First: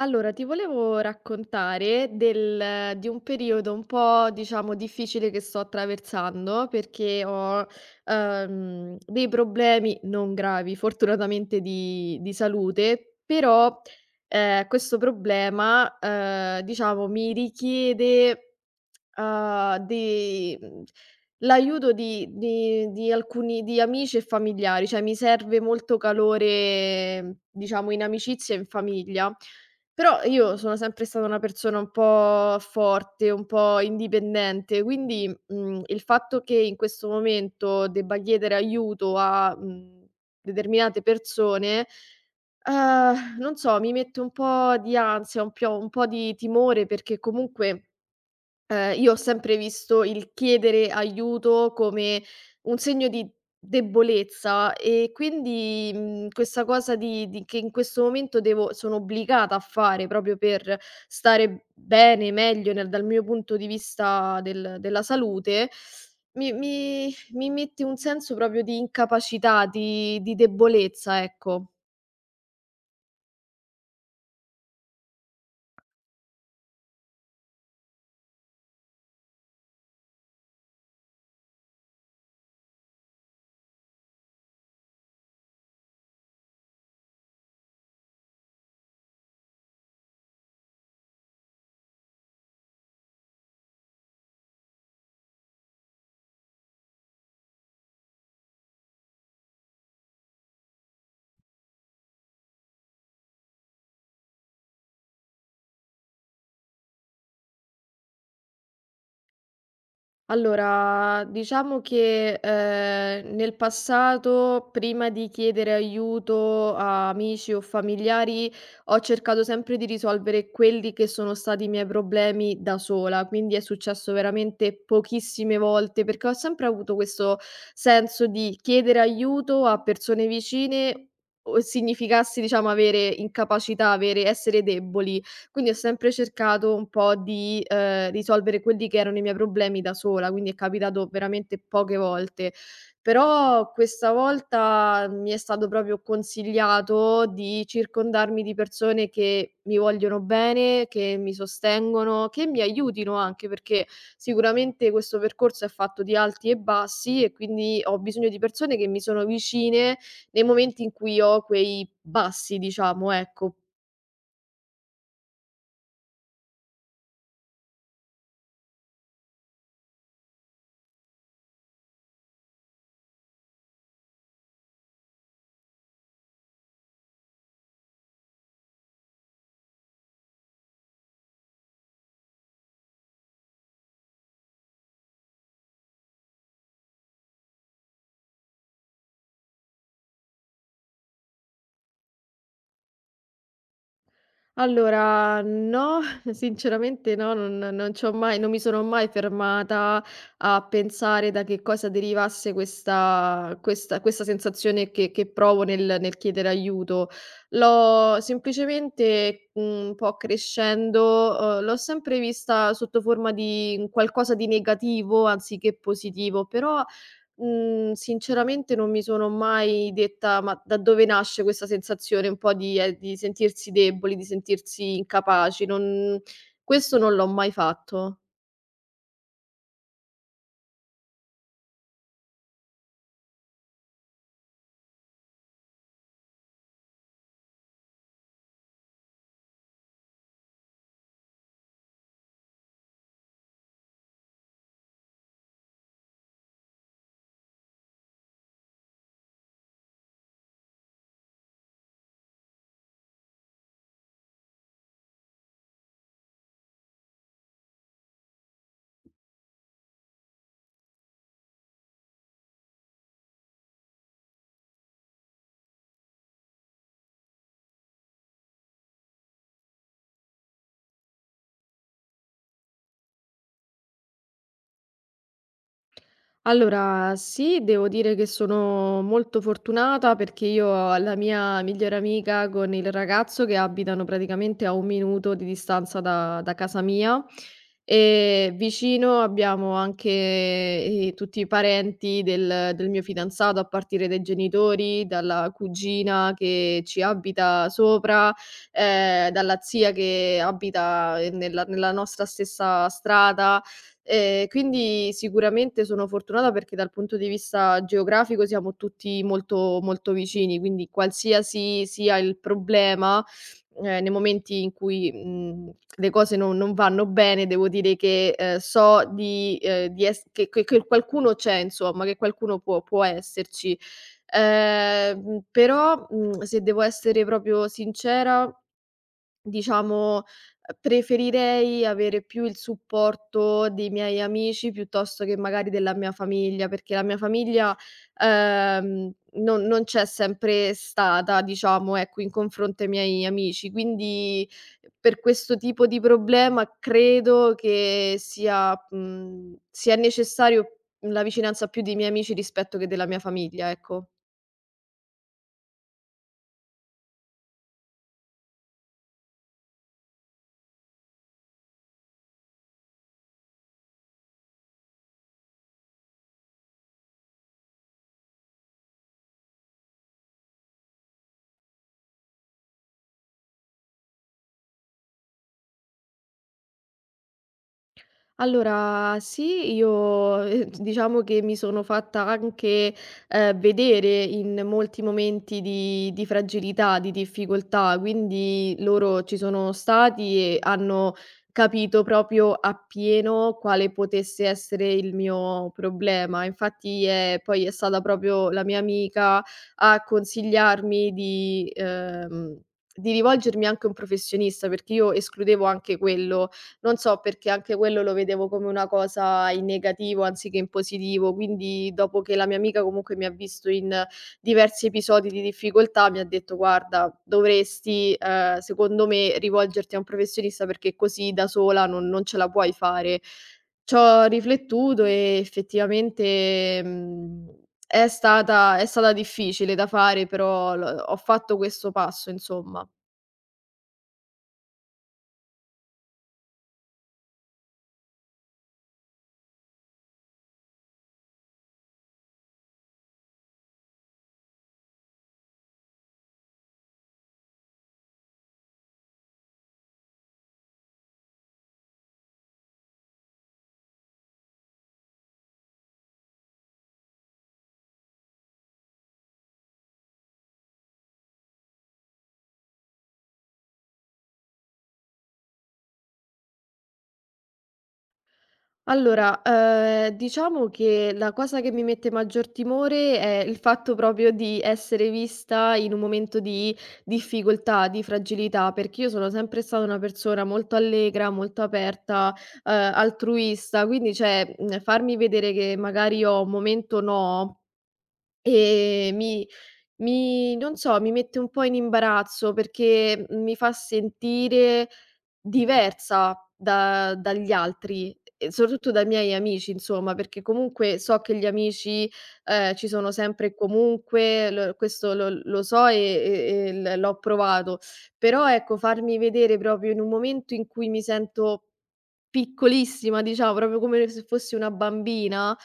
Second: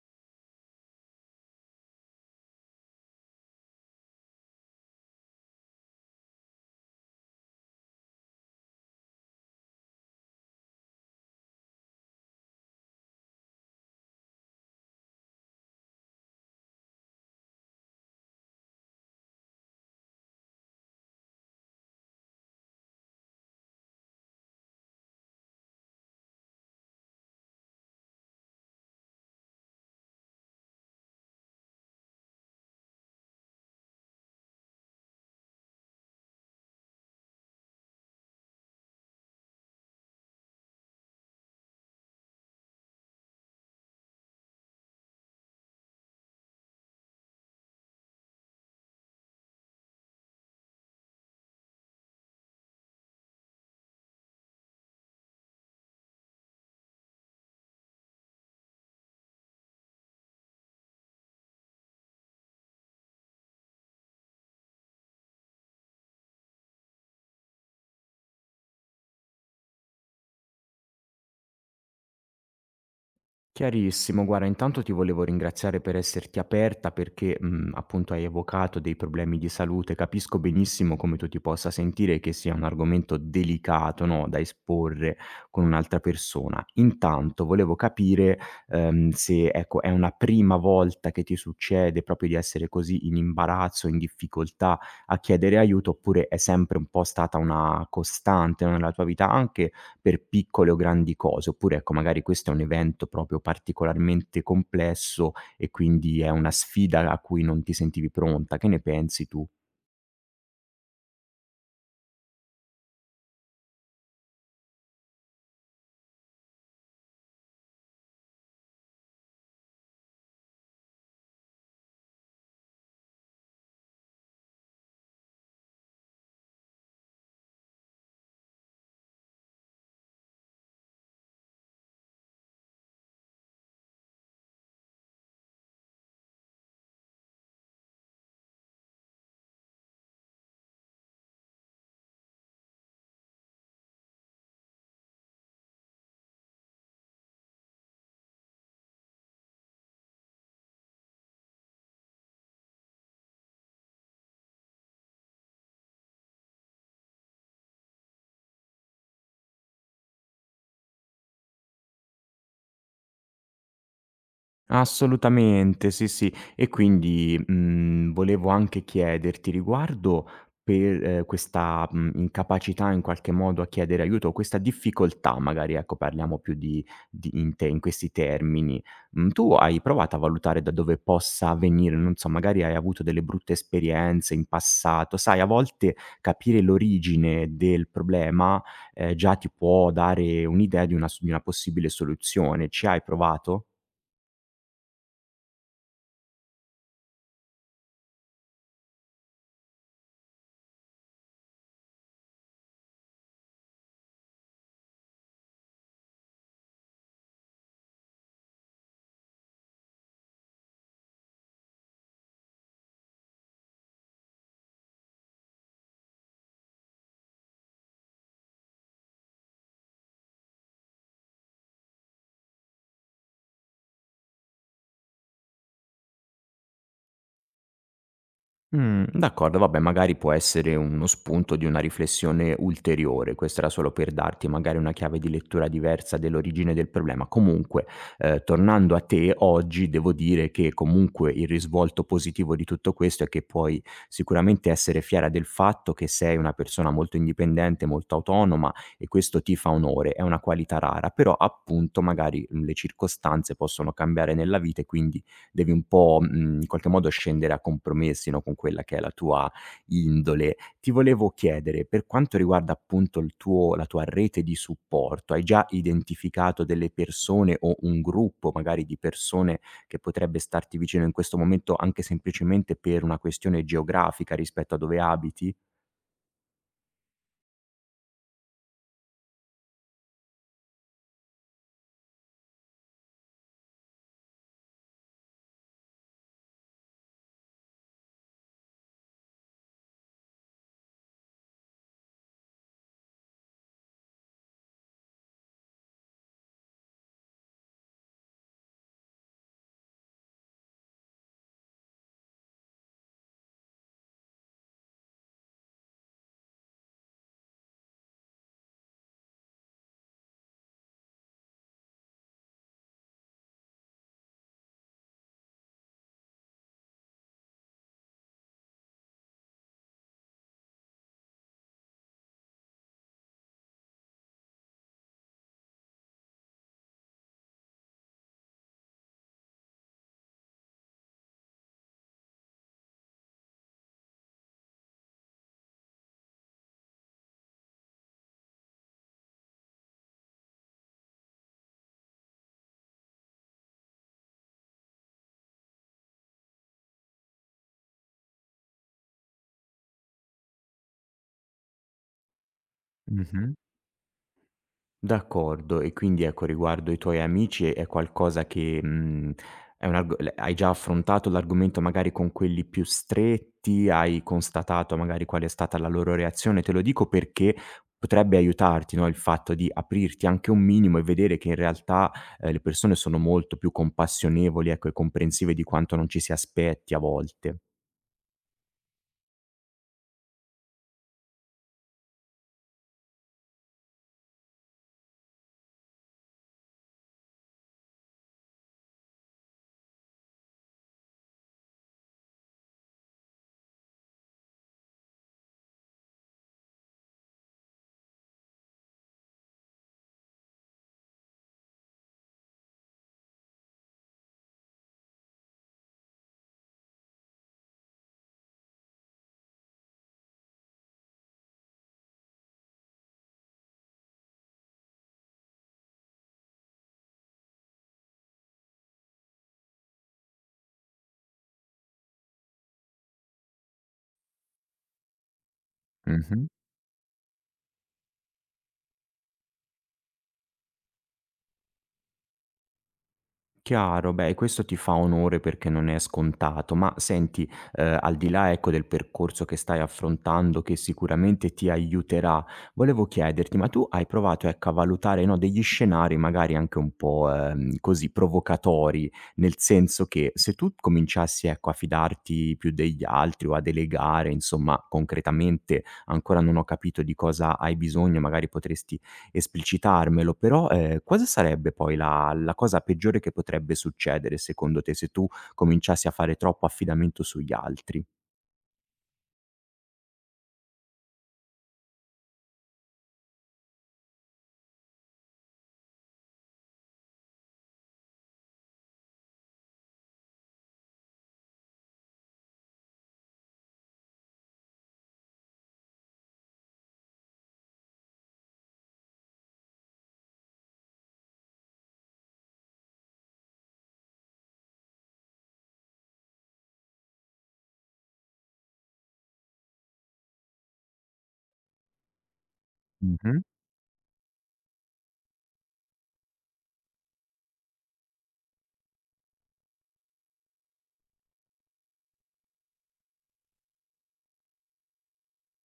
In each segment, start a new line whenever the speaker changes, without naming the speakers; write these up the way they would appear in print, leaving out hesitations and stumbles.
Allora, ti volevo raccontare del di un periodo un po', diciamo, difficile che sto attraversando perché ho dei problemi non gravi, fortunatamente di salute, però, questo problema, diciamo mi richiede Uhm, di mhmm, l'aiuto di alcuni di amici e familiari, cioè mi serve molto calore, mhmm, diciamo, in amicizia e in famiglia. Però io sono sempre stata una persona un po' forte, un po' indipendente, quindi, mhmm, il fatto che in questo momento debba chiedere aiuto a, mhmm, determinate persone, non so, mi mette un po' di ansia, un po' di timore perché comunque Io ho sempre visto il chiedere aiuto come un segno di debolezza e quindi, mhmm, questa cosa di che in questo momento devo sono obbligata a fare proprio per stare bene, meglio nel dal mio punto di vista della salute, mi mette un senso proprio di incapacità, di debolezza, ecco.
Chiarissimo, guarda intanto ti volevo ringraziare per esserti aperta perché, appunto hai evocato dei problemi di salute. Capisco benissimo come tu ti possa sentire che sia un argomento delicato, no, da esporre con un'altra persona. Intanto volevo capire, se ecco è una prima volta che ti succede proprio di essere così in imbarazzo, in difficoltà a chiedere aiuto, oppure è sempre un po' stata una costante, no, nella tua vita, anche per piccole o grandi cose, oppure ecco magari questo è un evento proprio particolarmente complesso e quindi è una sfida a cui non ti sentivi pronta. Che ne pensi tu?
Allora, diciamo che, nel passato, prima di chiedere aiuto a amici o familiari, ho cercato sempre di risolvere quelli che sono stati i miei problemi da sola, quindi è successo veramente pochissime volte, perché ho sempre avuto questo senso di chiedere aiuto a persone vicine o significasse, diciamo, avere incapacità, avere essere deboli. Quindi ho sempre cercato un po' di, risolvere quelli che erano i miei problemi da sola, quindi è capitato veramente poche volte. Però questa volta mi è stato proprio consigliato di circondarmi di persone che mi vogliono bene, che mi sostengono, che mi aiutino anche, perché sicuramente questo percorso è fatto di alti e bassi e quindi ho bisogno di persone che mi sono vicine nei momenti in cui ho quei bassi, diciamo, ecco.
Assolutamente, sì, sì. E quindi, volevo anche chiederti riguardo per, questa, incapacità in qualche modo a chiedere aiuto, questa difficoltà magari, ecco, parliamo più di in te in questi termini. Tu hai provato a valutare da dove possa venire? Non so, magari hai avuto delle brutte esperienze in passato. Sai, a volte capire l'origine del problema, già ti può dare un'idea di una s di una possibile soluzione. Ci hai provato?
Allora no, sinceramente no, non c'ho mai non mi sono mai fermata a pensare da che cosa derivasse questa questa sensazione che provo nel chiedere aiuto. L'ho semplicemente, mhmm, un po' crescendo, l'ho sempre vista sotto forma di un qualcosa di negativo anziché positivo, però mhmm, sinceramente non mi sono mai detta: "Ma da dove nasce questa sensazione un po' di sentirsi deboli, di sentirsi incapaci?" Non Questo non l'ho mai fatto.
D'accordo, vabbè, magari può essere uno spunto di una riflessione ulteriore. Questo era solo per darti magari una chiave di lettura diversa dell'origine del problema. Comunque, tornando a te, oggi devo dire che comunque il risvolto positivo di tutto questo è che puoi sicuramente essere fiera del fatto che sei una persona molto indipendente, molto autonoma e questo ti fa onore, è una qualità rara, però appunto magari, le circostanze possono cambiare nella vita e quindi devi un po', in qualche modo scendere a compromessi, no, con quella che è la tua indole. Ti volevo chiedere, per quanto riguarda appunto il tuo la tua rete di supporto, hai già identificato delle persone o un gruppo magari di persone che potrebbe starti vicino in questo momento, anche semplicemente per una questione geografica rispetto a dove abiti?
Allora, sì, devo dire che sono molto fortunata perché io ho la mia migliore amica con il ragazzo che abitano praticamente a 1 minuto di distanza da casa mia. E vicino abbiamo anche, tutti i parenti del mio fidanzato, a partire dai genitori, dalla cugina che ci abita sopra, dalla zia che abita, nella nostra stessa strada. Quindi sicuramente sono fortunata perché dal punto di vista geografico siamo tutti molto, molto vicini, quindi qualsiasi sia il problema, nei momenti in cui, mhmm, le cose non vanno bene, devo dire che, so di ess che che qualcuno c'è insomma, che qualcuno può esserci. Però, mhmm, se devo essere proprio sincera, diciamo, preferirei avere più il supporto dei miei amici piuttosto che magari della mia famiglia, perché la mia famiglia, non c'è sempre stata, diciamo, ecco, in confronto ai miei amici. Quindi per questo tipo di problema credo che sia necessario la vicinanza più dei miei amici rispetto che della mia
Mh-mh.
famiglia, ecco.
D'accordo. E quindi ecco, riguardo i tuoi amici è qualcosa che, è un arg l hai già affrontato l'argomento magari con quelli più stretti, hai constatato magari qual è stata la loro reazione? Te lo dico perché potrebbe aiutarti, no, il fatto di aprirti anche un minimo e vedere che in realtà, le persone sono molto più compassionevoli, ecco, e comprensive di quanto non ci si aspetti a volte.
Allora sì, io, d diciamo che mi sono fatta anche, vedere in molti momenti di fragilità, di difficoltà, quindi loro ci sono stati e hanno capito proprio appieno quale potesse essere il mio problema. Infatti è stata proprio la mia amica a consigliarmi di rivolgermi anche a un professionista, perché io escludevo anche quello. Non so perché anche quello lo vedevo come una cosa in negativo anziché in positivo, quindi dopo che la mia amica comunque mi ha visto in diversi episodi di difficoltà, mi ha detto: "Guarda, dovresti, secondo me, rivolgerti a un professionista perché così da sola non ce la puoi fare". C'ho riflettuto e
Mh-mh.
effettivamente, mhmm, è stata difficile da fare, però l ho fatto questo passo, insomma.
Chiaro, beh, e questo ti fa onore perché non è scontato, ma senti, al di là, ecco, del percorso che stai affrontando, che sicuramente ti aiuterà, volevo chiederti, ma tu hai provato, ecco, a valutare, no, degli scenari magari anche un po', così provocatori, nel senso che se tu cominciassi, ecco, a fidarti più degli altri o a delegare, insomma, concretamente, ancora non ho capito di cosa hai bisogno, magari potresti esplicitarmelo, però, cosa sarebbe poi la cosa peggiore che potrebbe succedere secondo te, se tu cominciassi a fare troppo affidamento sugli altri?
Allora, diciamo che la cosa che mi mette maggior timore è il fatto proprio di essere vista in un momento di difficoltà, di fragilità, perché io sono sempre stata una persona molto allegra, molto aperta, altruista, quindi cioè, mhmm, farmi vedere che magari ho un momento no, mi mi non so, mi mette un po' in imbarazzo perché mi fa sentire diversa da dagli altri e soprattutto dai miei amici insomma, perché comunque so che gli amici, ci sono
Mh-mh,
sempre e comunque, l questo lo so e l'ho provato. Però ecco, farmi vedere proprio in un momento in cui mi sento piccolissima, diciamo, proprio come se fossi una bambina,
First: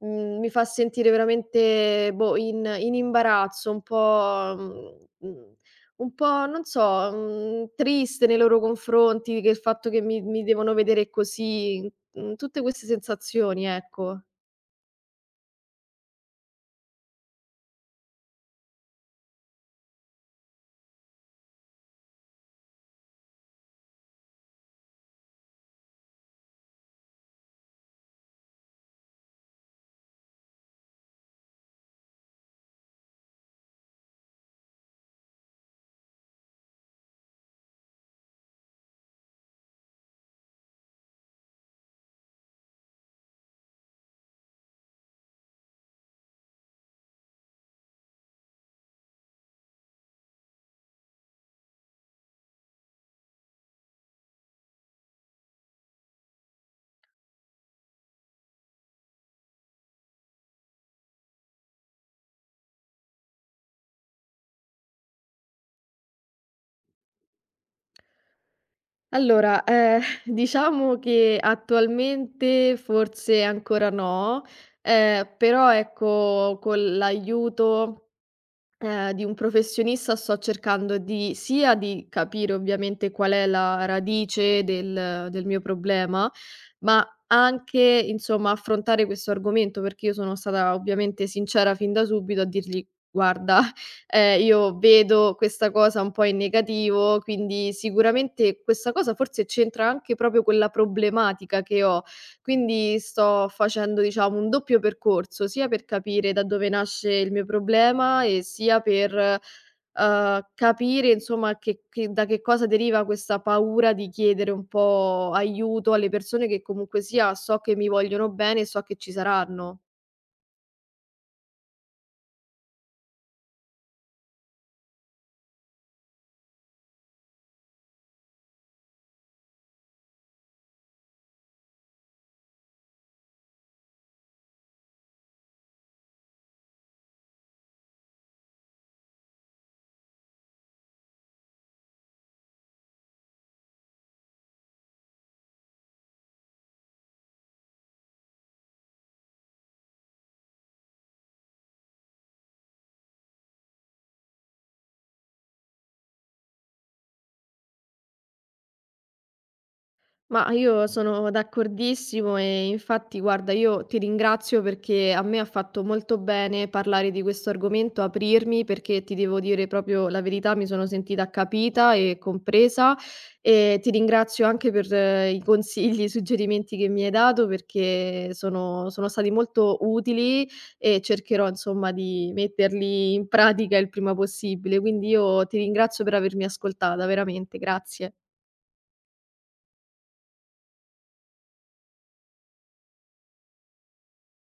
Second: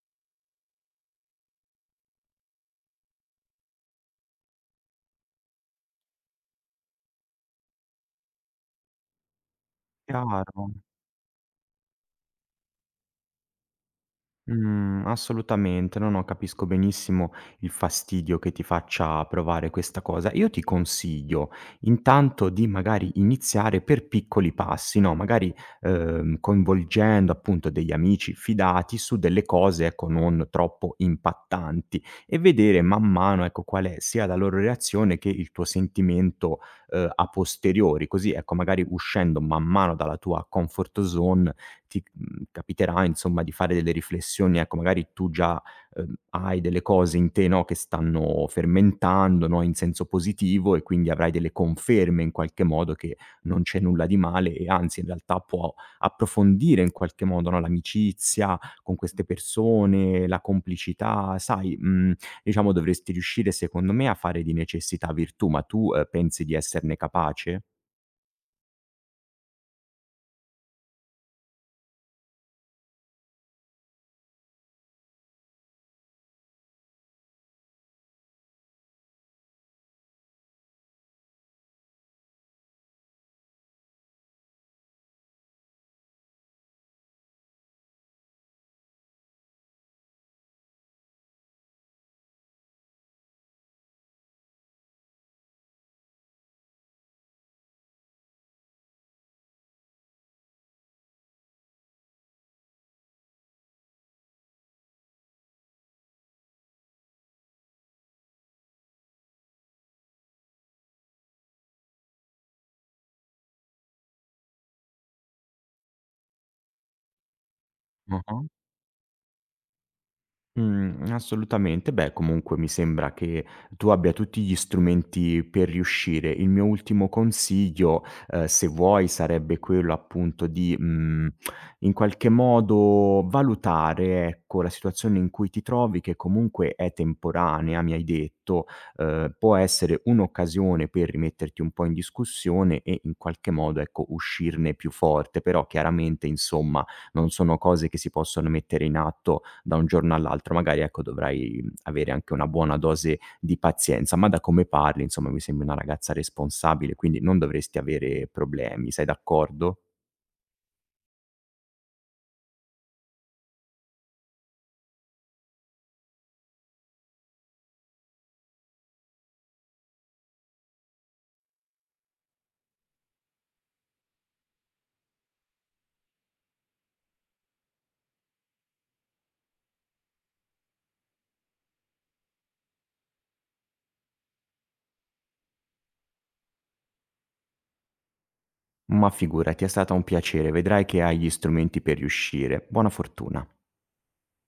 mhmm, mi fa sentire veramente, boh, in imbarazzo, un po', un po' non so, mhmm, triste nei loro confronti, che il fatto che mi
chiaro.
devono vedere così, mhmm, tutte queste sensazioni, ecco.
Mhmm, assolutamente. No, no, capisco benissimo il fastidio che ti faccia provare questa cosa. Io ti consiglio intanto di magari iniziare per piccoli passi, no, magari, coinvolgendo appunto degli amici fidati su delle cose, ecco, non troppo impattanti e vedere man mano, ecco, qual è sia la loro reazione che il tuo sentimento, a posteriori. Così, ecco, magari uscendo man mano dalla tua comfort zone ti capiterà insomma di fare delle riflessioni, ecco magari tu già, hai delle cose in te, no, che stanno fermentando, no, in senso positivo e quindi avrai delle conferme in qualche modo che non c'è nulla di male e anzi in realtà può approfondire in qualche modo, no, l'amicizia con queste persone, la complicità, sai, diciamo dovresti riuscire secondo me a fare di necessità virtù, ma tu, pensi di esserne capace?
Allora, diciamo che attualmente forse ancora no, però ecco, con l'aiuto di un professionista sto cercando di sia di capire ovviamente qual è la radice del mio problema, ma anche, insomma, affrontare questo argomento, perché io sono stata ovviamente sincera fin da subito a dirgli: "Guarda, io vedo questa cosa un po' in negativo, quindi sicuramente questa cosa forse c'entra anche proprio con la problematica che ho". Quindi sto facendo, diciamo, un doppio percorso, sia per capire da dove nasce il mio problema e sia per capire insomma che da che cosa deriva questa paura di chiedere un po' aiuto alle persone che comunque sia so che mi vogliono
Mh-mh.
bene e so che ci saranno.
Mhmm, assolutamente. Beh, comunque mi sembra che tu abbia tutti gli strumenti per riuscire. Il mio ultimo consiglio, se vuoi, sarebbe quello appunto di, in qualche modo valutare, ecco, la situazione in cui ti trovi, che comunque è temporanea, mi hai detto, può essere un'occasione per rimetterti un po' in discussione e in qualche modo, ecco, uscirne più forte. Però chiaramente, insomma, non sono cose che si possono mettere in atto da un giorno all'altro. Magari, ecco, dovrai, avere anche una buona dose di pazienza, ma da come parli, insomma, mi sembri una ragazza responsabile, quindi non dovresti avere problemi. Sei d'accordo?
Ma io sono d'accordissimo e infatti guarda, io ti ringrazio perché a me ha fatto molto bene parlare di questo argomento, aprirmi perché ti devo dire proprio la verità, mi sono sentita capita e compresa e ti ringrazio anche per i consigli, i suggerimenti che mi hai dato perché sono stati molto utili e cercherò insomma di metterli in pratica il prima possibile. Quindi io ti ringrazio per avermi ascoltata, veramente, grazie.
Ma figurati, è stato un piacere. Vedrai che hai gli strumenti per riuscire. Buona fortuna.